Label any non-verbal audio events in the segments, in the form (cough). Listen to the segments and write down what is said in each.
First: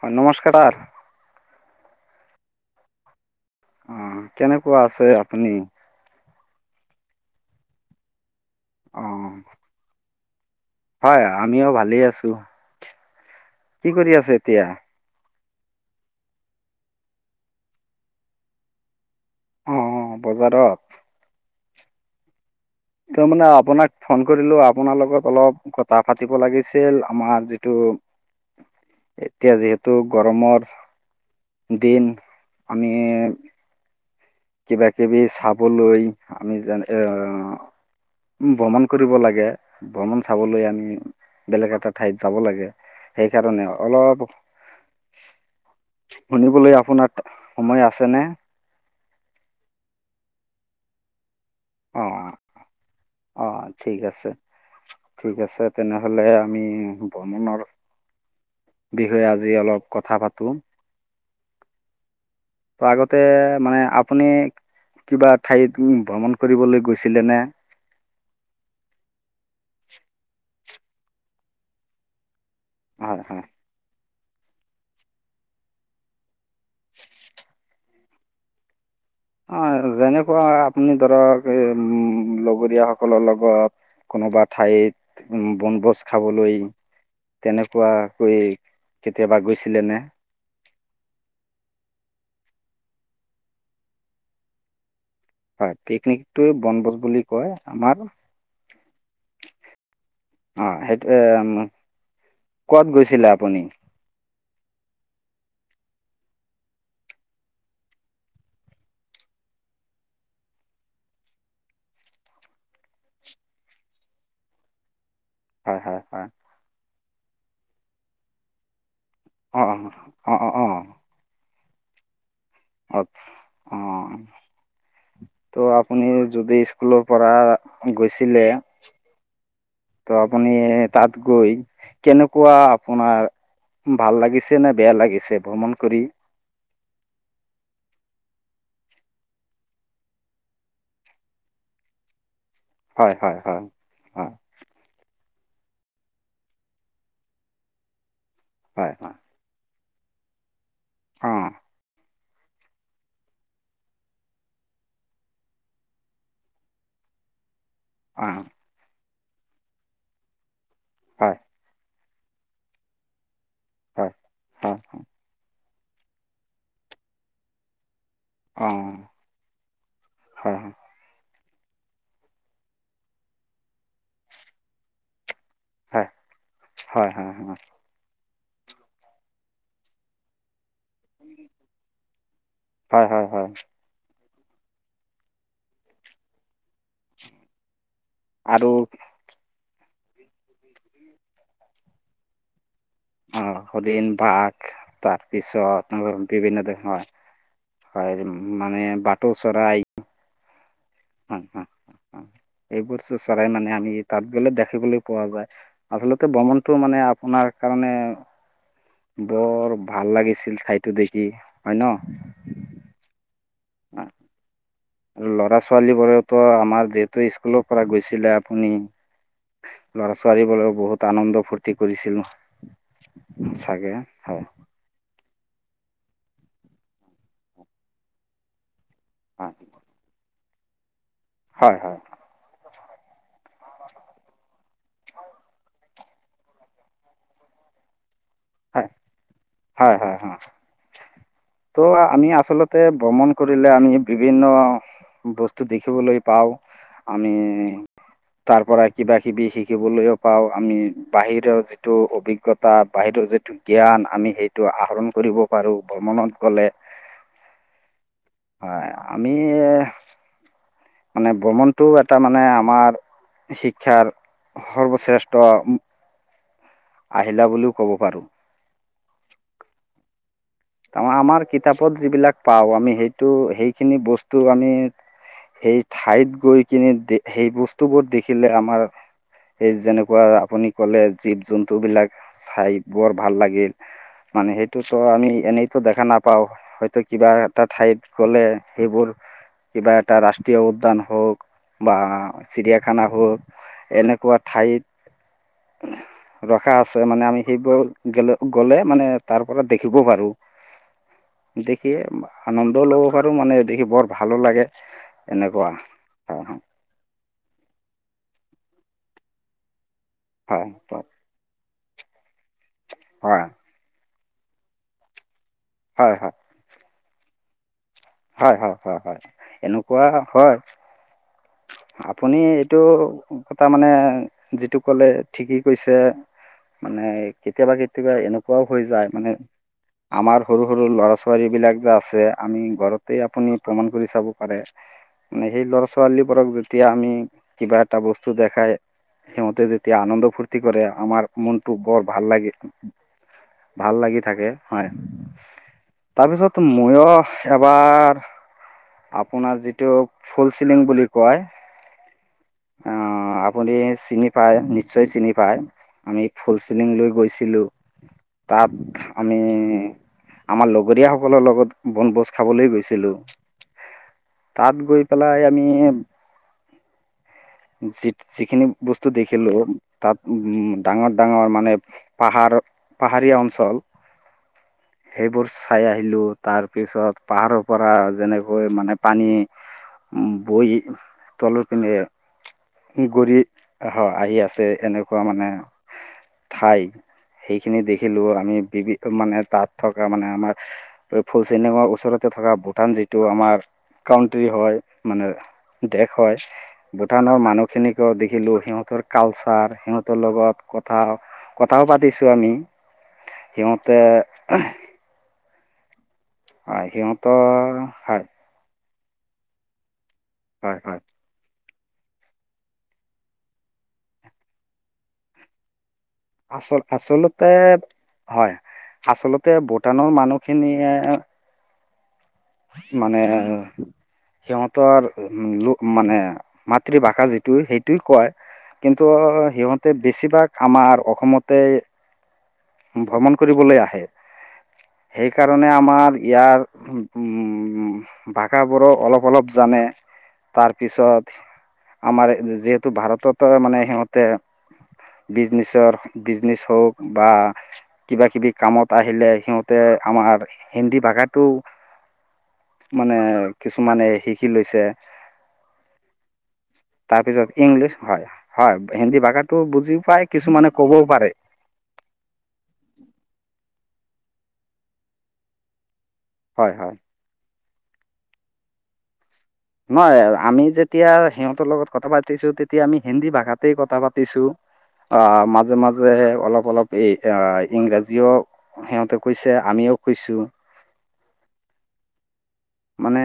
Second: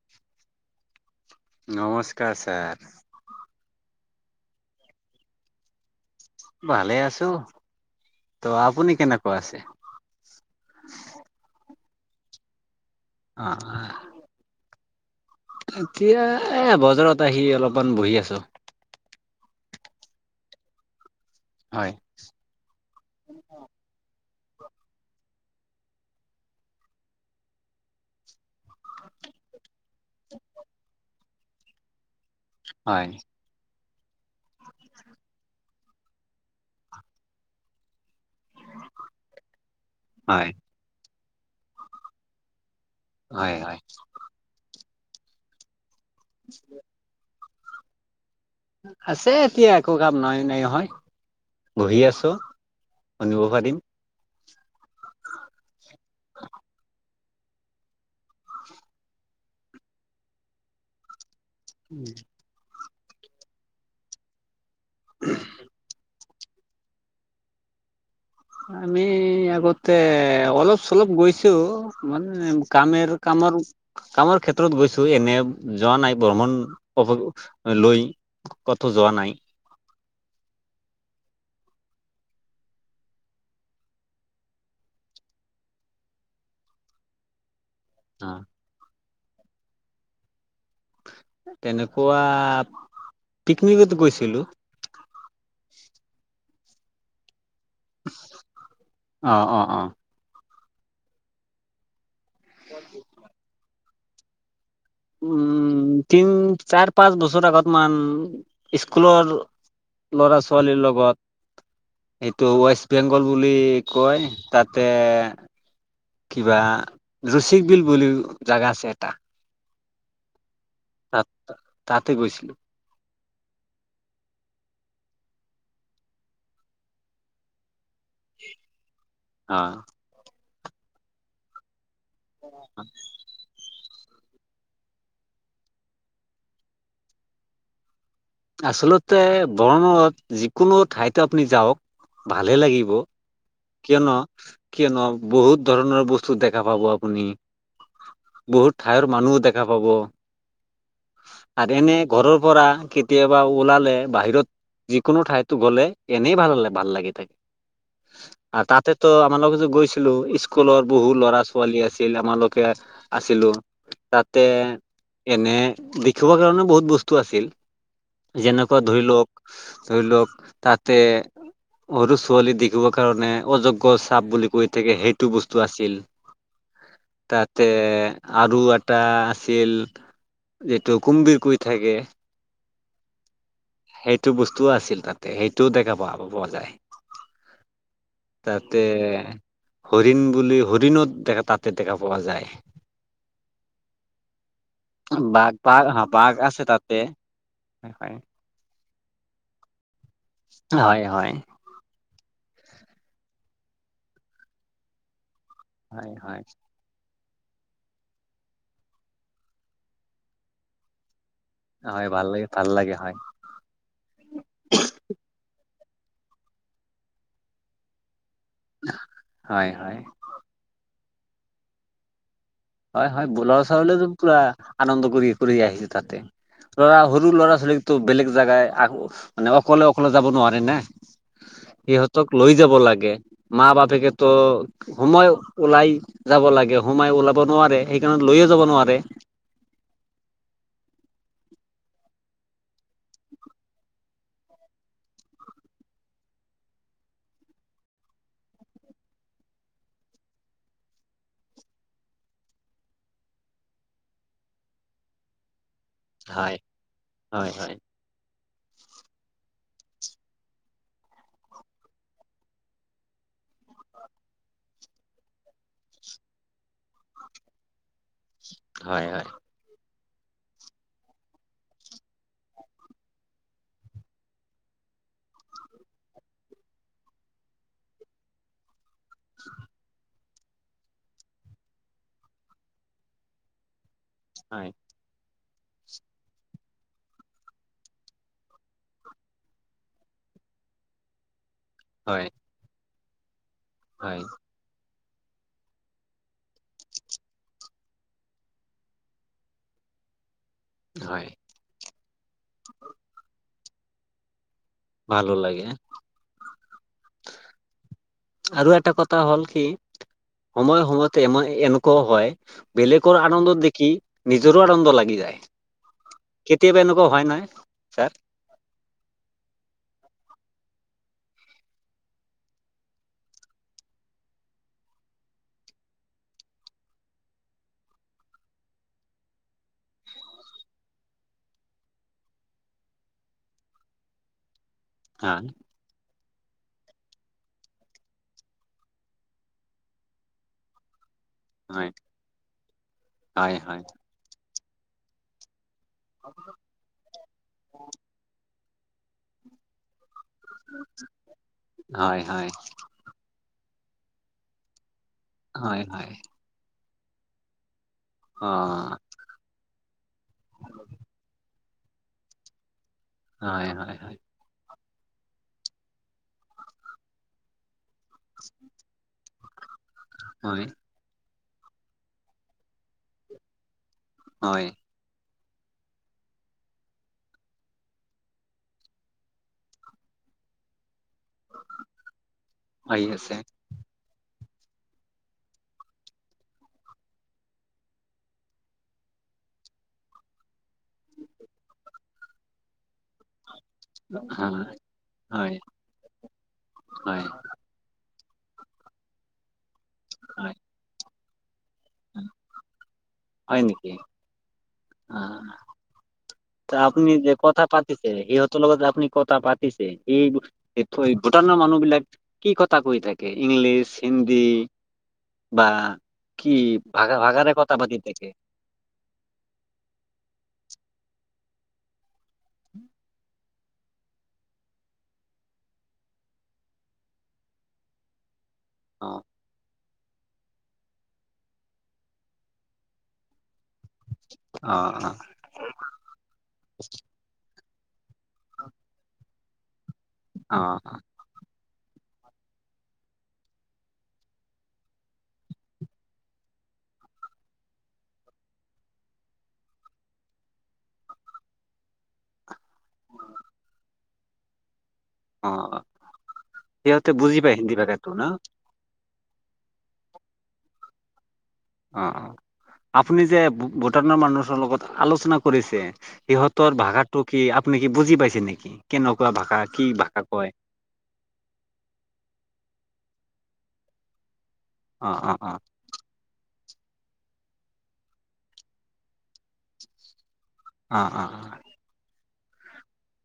অ', নমস্কাৰ। (inaudible) অ', কেনেকুৱা আছে আপুনি। ভালে আছো, ত' আপুনি কেনেকুৱা অঁ আছে? হয়, আমিও ভালেই আছো। অ কি কৰি আছে এতিয়া? এতিয়া এ বজাৰত আহি অলপমান বহি আছো। অ', বজাৰত। হয়। ত' মানে আপোনাক ফোন কৰিলো। আপোনাৰ লগত অলপ কথা পাতিব লাগিছিল আমাৰ যিটো এতিয়া যিহেতু গৰমৰ দিন। আমি হয় কিবা কিবি চাবলৈ আমি (unintelligible) উম, ভ্ৰমণ কৰিব লাগে ভ্ৰমণ হয় চাবলৈ আনি বেলেগ এটা ঠাইত যাব লাগে। হয় সেইকাৰণে হয় অলপ, শুনিবলৈ আপোনাক সময় আছেনে। আছে এতিয়া একো কাম নই নাই অহয়। বহি অঁ আছোঁ, শুনিব অঁ পাৰিম। ঠিক আছে ঠিক আছে তেনেহ'লে আমি ভ্ৰমণৰ, বিষয়ে আজি অলপ কথা পাতোঁ। (inaudible) আগতে মানে আপুনি, কিবা ঠাইত ভ্ৰমণ কৰিবলৈ গৈছিলেনে। আমি আগতে অলপ চলপ গৈছোঁ মানে কামেৰ হয় হয় কামৰ কামৰ ক্ষেত্ৰত গৈছোঁ এনেই যোৱা নাই ভ্ৰমণ (unintelligible) লৈ। ক'তো যোৱা নাই অ' যেনেকুৱা আপুনি ধৰক এ উম, লগৰীয় সকলৰ লগত। কোনোবা ঠাইত উম, বনভোজ খাবলৈ তেনেক অ কোৱাকৈ কেতিয়াবা গৈছিলেনে। তেনেকুৱা, পিকনিকত গৈছিলোঁ। হয় পিকনিকটোৱে বনভোজ বুলি কয়। আমাৰ অ', অ', অ'। অ' সেইটো, ক'ত গৈছিলে আপুনি। উম, তিন চাৰ পাঁচ বছৰ আগত মান স্কুলৰ ল'ৰা ছোৱালীৰ লগত। এইটো ৱেষ্ট বেংগল বুলি কয় তাতে হয় হয় হয় কিবা ৰুচি বিল বুলিও জাগা আছে এটা। অ', অ', অ', অ'। তাত তাতে গৈছিলোঁ। অ' ত' আপুনি যদি স্কুলৰ পৰা গৈছিলে। অ'। ত' আপুনি তাত গৈ কেনেকুৱা আপোনাৰ ভাল লাগিছে নে বেয়া লাগিছে ভ্ৰমণ কৰি। আচলতে বৰণত যিকোনো ঠাইতে আপুনি যাওঁক ভালে লাগিব, হয় হয় হয় কিয়নো হয় কিয়নো বহুত ধৰণৰ বস্তু দেখা পাব আপুনি, বহুত হয় ঠাইৰ হয় মানুহও দেখা হ'ব। অঁ আৰু এনে ঘৰৰ পৰা কেতিয়াবা ওলালে বাহিৰত যিকোনো ঠাইতো গ'লে এনেই ভাল ভাল লাগি থাকে। অ'। তাতেতো আমাৰ লগতো গৈছিলো স্কুলত বহু হয় ল'ৰা ছোৱালী আছি (unintelligible) আমালোকে আছিলোঁ, হয় তাতে হয় এনে দেখিবৰ কাৰণে বহুত বস্তু আছিল। অঁ যেনেকুৱা ধৰি লওঁক, ধৰি লওঁক হয় হয় তাতে সৰু ছোৱালী দেখিব কাৰণে অযোগ্য চাপ বুলি কৈ থাকে সেইটো ব (unintelligible) আছিল। হয় হয় হয় তাতে আৰু এটা আছিল যিটো কুমবিৰ কৈ থাকে। হয় হয় হয়। সেইটো বস্তুও আছিল তাতে সেইটোও দেখা পাওঁ পোৱা যায়। আৰু তাতে। হৰিণ বুলি হৰিণত (unintelligible) তাতে দেখা পোৱা যায়। অ', হৰিণ, বাঘ তাৰ বাঘ বাঘ পিছত হা বাঘ আছে বিভিন্ন (unintelligible) তাতে হয় হয় মানে ভাটৌ চৰাই হয় হয়। এইবোৰটো চৰাই মানে আমি তাত গ'লে দেখিবলৈ পোৱা যায়। হয় আচলতে ব্ৰমনটো মানে আপোনাৰ কাৰণে বৰ ভাল লাগিছিল ঠাইতো দেখি। হয়, ভাল লাগে ভাল লাগে, হয়। আৰু ল'ৰা ছোৱালী বোৰেতো আমাৰ যিহেতু স্কুলৰ পৰা গৈছিলে। আপুনি হয় হয় ল'ৰা ছোৱালীবোৰেও বহুত আনন্দ ফূৰ্তি কৰিছিল। হয় হয়, বোলৰ চাগে ওচৰলে পুৰা হয়। আনন্দ কৰি কৰি আহিছে তাতে, ধৰা সৰু ল'ৰা ছোৱালীকতো বেলেগ জেগাই হয় মানে অকলে অকলে যাব নোৱাৰে নে, হয় সিহঁতক লৈ যাব লাগে। মা বাপেকেতো সোমাই ওলাই যাব লাগে, সোমাই ওলাব নোৱাৰে সেই লৈয়ে যাব হয় নোৱাৰে। হয় হয় হয় ত' আমি আচলতে ভ্ৰমণ কৰিলে আমি বিভিন্ন বস্তু দেখিবলৈ পাও, আমি তাৰ পৰা কিবা কিবি শিকিবলৈও পাও, আমি বাহিৰৰ যিটো অভিজ্ঞতা বাহিৰৰ যিটো যিটো জ্ঞান আমি সেইটো আহৰণ কৰিব পাৰো। ভ্ৰমনত হয়, গ'লে, হয়, হয়, হয়, আমি মানে ভ্ৰমণটো এটা মানে আমাৰ শিক্ষাৰ সৰ্বশ্ৰেষ্ঠ আহিলা বুলিও ক'ব পাৰো। হয়, হয়। আমা আমাৰ কিতাপত যিবিলাক পাওঁ, আমি সেইটো সেইখিনি বস্তু আমি সেই ঠাইত গৈ কিনে সেই বস্তুবোৰ দেখিলে আমাৰ সেই যেনেকুৱা আপুনি কলে জীৱ জন্তু বিলাক চাই বৰ ভাল লাগে। মানে হয়, সেইটোতো আমি এনেইতো দেখা নাপাও, হয়তো কিবা এটা ঠাইত গলে, সেইবোৰ কিবা এটা ৰাষ্ট্ৰীয় উদ্যান হওক বা হয়, চিৰিয়াখানা হওক হয়, এনেকুৱা ঠাইত ৰখা আছে মানে, আমি সেইবোৰ গলে, গ'লে মানে তাৰ পৰা দেখিব পাৰো। হয়। দেখিয়ে আনন্দও ল'ব পাৰো, মানে দেখি বৰ ভালো লাগে। ভালো লাগে এনেকুৱা হয়। আৰু এটা কথা হ'ল কি হয় সময়ে, হয় সময়তে আমাৰ এনেকুৱাও হয় বেলেগৰ হয় আনন্দত দেখি নিজৰো আনন্দ লাগি যায়, হয় কেতিয়াবা এনেকুৱা হয় নাই? হয়, হয়, হয়, হয় এনেকুৱা হয়। আপুনি এইটো কথা মানে যিটো কলে ঠিকেই কৈছে। মানে কেতিয়াবা, কেতিয়াবা এনেকুৱাও হৈ যায় মানে আমাৰ সৰু, সৰু ল'ৰা ছোৱালী বিলাক যে আছে আমি ঘৰত আপুনি প্ৰমাণ কৰি চাব পাৰে হয়, মানে, সেই ল'ৰা ছোৱালী বোৰক যেতিয়া আমি কিবা এটা বস্তু দেখাই সিহঁতে যেতিয়া আনন্দ ফূৰ্তি কৰে, আমাৰ মনটো হয়, বৰ ভাল লাগে, হয়, হয়, ভাল লাগি থাকে হয়। তাৰপিছত ময়ো এবাৰ আপোনাৰ যিটো ফুল চিলিং বুলি কয় হয়, হয়, অ', আপুনি চিনি পায় নিশ্চয়। নিশ্চয় চিনি পাই, হয়, হয়, আমি ফুল চিলিং লৈ গৈছিলো। তাত অ', আমি আমাৰ লগৰীয়া সকলৰ লগত বনভোজ খাবলৈ গৈছো। লো, হয়, হয়, হয়, তাত গৈ পেলাই আমি যি যিখিনি বস্তু দেখিলো টাত, হয়, উম', ডাঙৰ ডাঙৰ মানে পাহাৰ পাহাৰীয়া অঞ্চল হয়। সেইবোৰ চাই আহিলোঁ, তাৰপিছত পাহাৰৰ পৰা যেনেকৈ মানে পানী বৈ আহি তলতপোনেপিনে আছে, গৰি আহি আছে। আছে এনেকুৱা মানে ঠাই সেইখিনি দেখিলো, আমি বিভিন্ন মানে তাত থকা মানে, আমাৰ ফুলচিনেঙৰ ওচৰতে থকা ভোটান যিটো আমাৰ কাউন্ট্ৰী হয়, মানে হয়, দেশ হয়, হয়, ভূটানৰ মানুহখিনিক ক দেখিলোঁ, সিহঁতৰ কালচাৰ, সিহঁতৰ হয়, লগত কথা কথাও পাতিছোঁ, আমি হয় সিহঁতে নেকি? অ, হয়, আপনি যে কথা সিহঁতৰ পাতিছে, হয় সিহঁতৰ লগত আপনি কথা পাতিছে, এই হয় হয় ভোটনৰ মানুহ বিলাক কি কথা কৈ থাকে, ইংলিছ, হিন্দি বা কি আচল, ভাষা আচলতে ভাষাৰে কথা পাতি থাকে হয়। আচলতে ভোটানৰ মানুহখিনিয়ে মানে সিহঁতৰ লোক মানে, মাতৃভাষা যিটো সেইটো কয়। কিন্তু অ সিহঁতে বেছিভাগ, আমাৰ অসমতে ভ্ৰমণ কৰিবলৈ আহে। অ সেইকাৰণে আমাৰ ইয়াৰ, উম। উম, ভাষাবোৰো অলপ, অলপ জানে অ তাৰপিছত আমাৰ যিহেতু ভাৰতত মানে সিহঁতে বিজনেচৰ, বিজনেচ হওক বা কিবা, কিবি কামত আহিলে সিহঁতে আমাৰ হিন্দী ভাষাটো মানে কিছুমানে শিকি লৈছে। অ সিহঁতে বুজি তাৰপিছত পায় হিন্দী ইংলিছ ভাষাটো ন হয়, হয়। হিন্দী ভাষাটো বুজিও পায় কিছুমানে ক'বও পাৰে। অ', অ', আপুনি যে ভূটানৰ মানুহৰ লগত আলোচনা কৰিছে। সিহঁতৰ হয় হয় ভাষাটো কি আপুনি কি বুজি পাইছে নেকি কেনেক? নহয় আমি যেতিয়া সিহঁতৰ লগত কথা পাতিছো তেতিয়া আমি হিন্দী ভাষাতেই কথা পাতিছো। অ, মাজে, মাজে অলপ অলপ এই ইংৰাজীও সিহঁতে কৈছে আমিও কৈছোঁ। অ', অ', অ', মানে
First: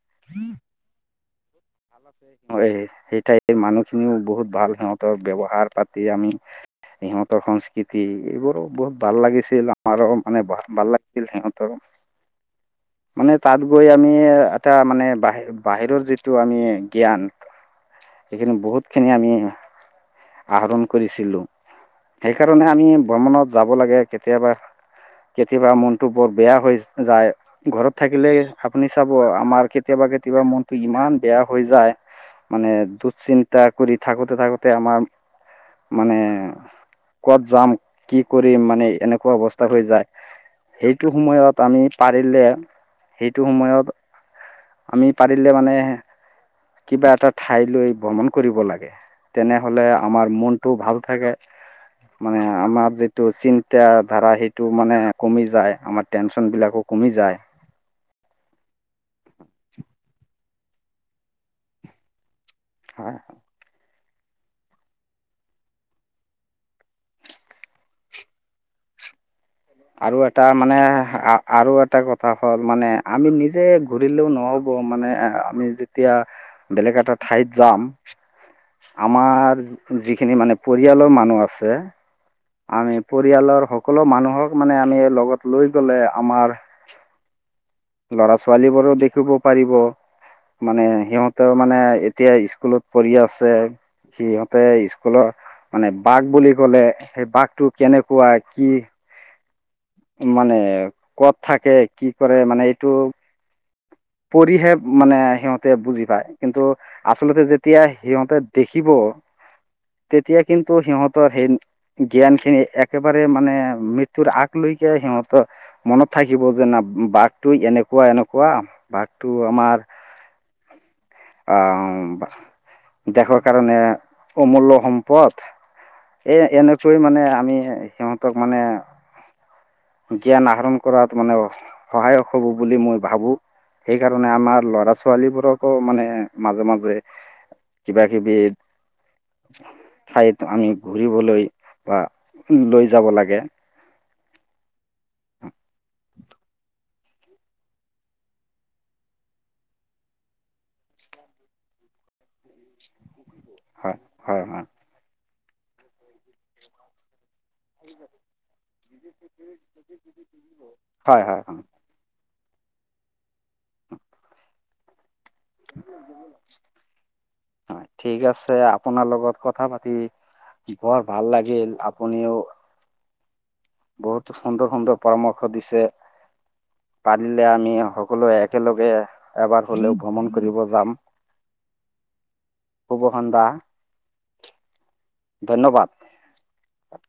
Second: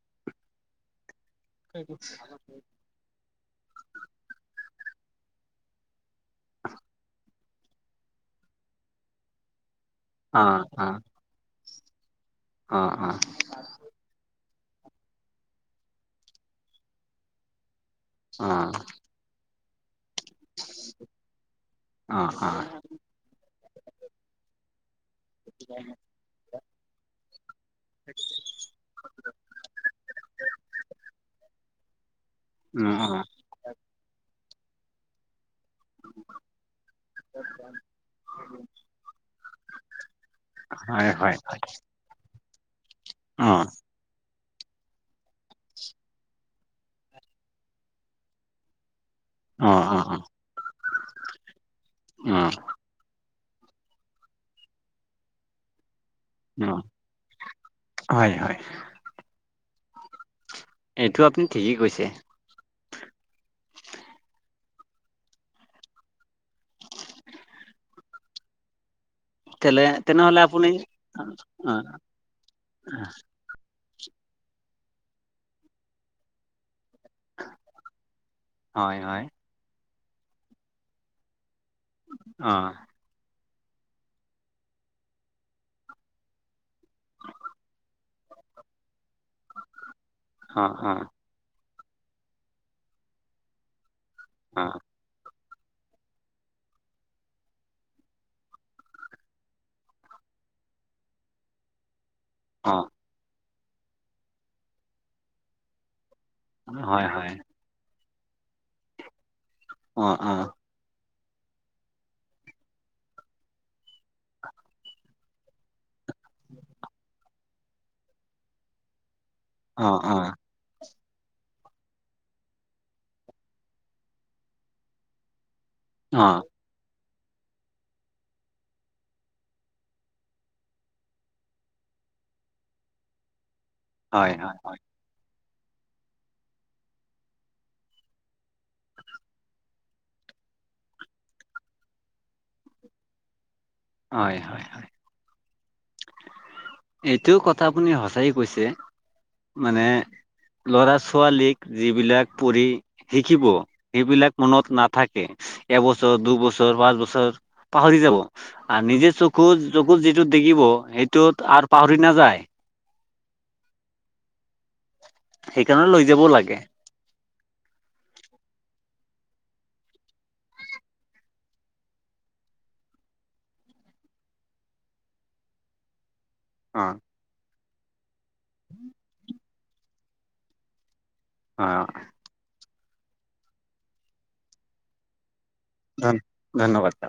(inaudible) ভ, সেই ঠাইৰ মানুহখিনিও বহুত ভাল সিহঁতৰ ব্যৱহাৰ পাতি আমি সিহঁতৰ সংস্কৃতি এইবোৰো বহুত ভাল লাগিছিল। আৰু মানে অ অ ভাল লাগিছিল সিহঁতৰ অ অ অ মানে তাত গৈ আমি এটা মানে বাহিৰ, বাহিৰৰ যিটো আমি জ্ঞান এইখিনি বহুত খিনি আমি আহৰণ কৰিছিলো, অ সেইকাৰণে আমি ভ্ৰমণত যাব লাগে কেতিয়াবা। কেতিয়াবা মনতটো বৰ বেয়া হৈ যায় ঘৰত থাকিলে আপুনি চাব আমাৰ কেতিয় কেতিয়াবা, কেতিয়াবা মনতটো ইমান বেয়া হৈ যায় মানে অ অ দুশচিন্তা কৰি থাকোতে, থাকোতে আমাৰ মানে ক'ত যাম কি কৰিম মানে এনেকুৱা অৱস্থা হৈ যায়। সেইটো হয় হয় সময়ত আমি পাৰিলে সেইটো অ সময়ত আমি পাৰিলে মানে কিবা এটা ঠাই লৈ ভ্ৰমণ কৰিব লাগে। অ তেনেহলে অ অ আমাৰ মনটো ভাল থাকে অ মানে আমাৰ য টো চিন্ত ধাৰা সেইটো মানে কমি যায় আমাৰ। টেনচন অ বিলাকো কমি যায়। হয় হয় এইটো আপুনি ঠিকেই কৈছে। হয়। তেলে আৰু তেনেহলে এটা আপুনি মানে আৰু অ এটা কথা হ'ল মানে অ আমি নিজে ঘূৰিলেও নহ'ব মানে এ, আমি যেতিয়া বেলেগ এটা ঠাইত যাম হয় হয় আমাৰ যিখিনি মানে পৰিয়ালৰ মানুহ আছে। অ আমি প পৰিয়ালৰ সকলো মানুহক মানে আমি লগত লৈ গলে আমাৰ ল'ৰা, ছোৱালী বোৰ দেখ শ, শুব পাৰিব অ মানে অ সিহঁতেও মানে এতিয়া স্কুলত পঢ়ি আছে। সিহঁতে অ স্কুলৰ মানে বাঘ বুলি ক'লে। সেই বাঘটো কেনেকুৱা কি মানে কত থাকে কি কৰে মানে এইটো পৰিহে মানে সিহঁতে বুজি পায়। কিন্তু অ হয় হয় আচলতে যেতিয়া সিহঁতে দেখিব অ অ তেতিয়া কিন্তু সিহঁত সেই জ্ঞান খিনি একেবাৰে মানে মৃত্যুৰ আগ লৈকে সিহঁতৰ মনত থাকিব যে না বাঘটো এনেকুৱা, এনেকুৱা বাঘ। তটো আমাৰ অ অ আহ দেৰ কাৰণে অমূল্য় সম্পদ। অ এ, এনেকৈ মানে আমি সিহঁতক মানে জ্ঞান আহৰণ কৰাত মানে সহায়ক হ'ব বুলি মই ভাবো। সেইকাৰণে হয় হয় আমাৰ ল'ৰা, ছোৱালীবোৰক আকৌ মানে মাজে, মাজে কিবা, কিবি ঠাইত আমি ঘূৰিবলৈ বা লৈ যাব লাগে। হয়, হয়, হয়। এইটোও কথা আপুনি সঁচাই কৈছে। মানে ল'ৰা, ছোৱালীক যিবিলাক পঢ়ি শিকিব হয় সেইবিলাক হয় হয় মনত নাথাকে এবছৰ, দুবছৰ, পাঁচবছৰ পাহৰি যাব আৰু নিজে চকু, চকুত যিটো দেখিব হয় হয় সেইটোত হয় আৰু পাহৰি না যায়। সেইকাৰণে লৈ যাবও লাগে। ঠিক আছে আপোনাৰ লগত কথা পাতি বৰ ভাল লাগিল আপুনিও বহুত সুন্দৰ, সুন্দৰ পৰামৰ্শ দিছে। অ পাৰিলে আমি সকলোৱে একেলগে এবাৰ হ'লেও ভ্ৰমণ কৰিব যাম। অ'। পু্ব, খন্দা। ধন, ধন্যবাদ ছ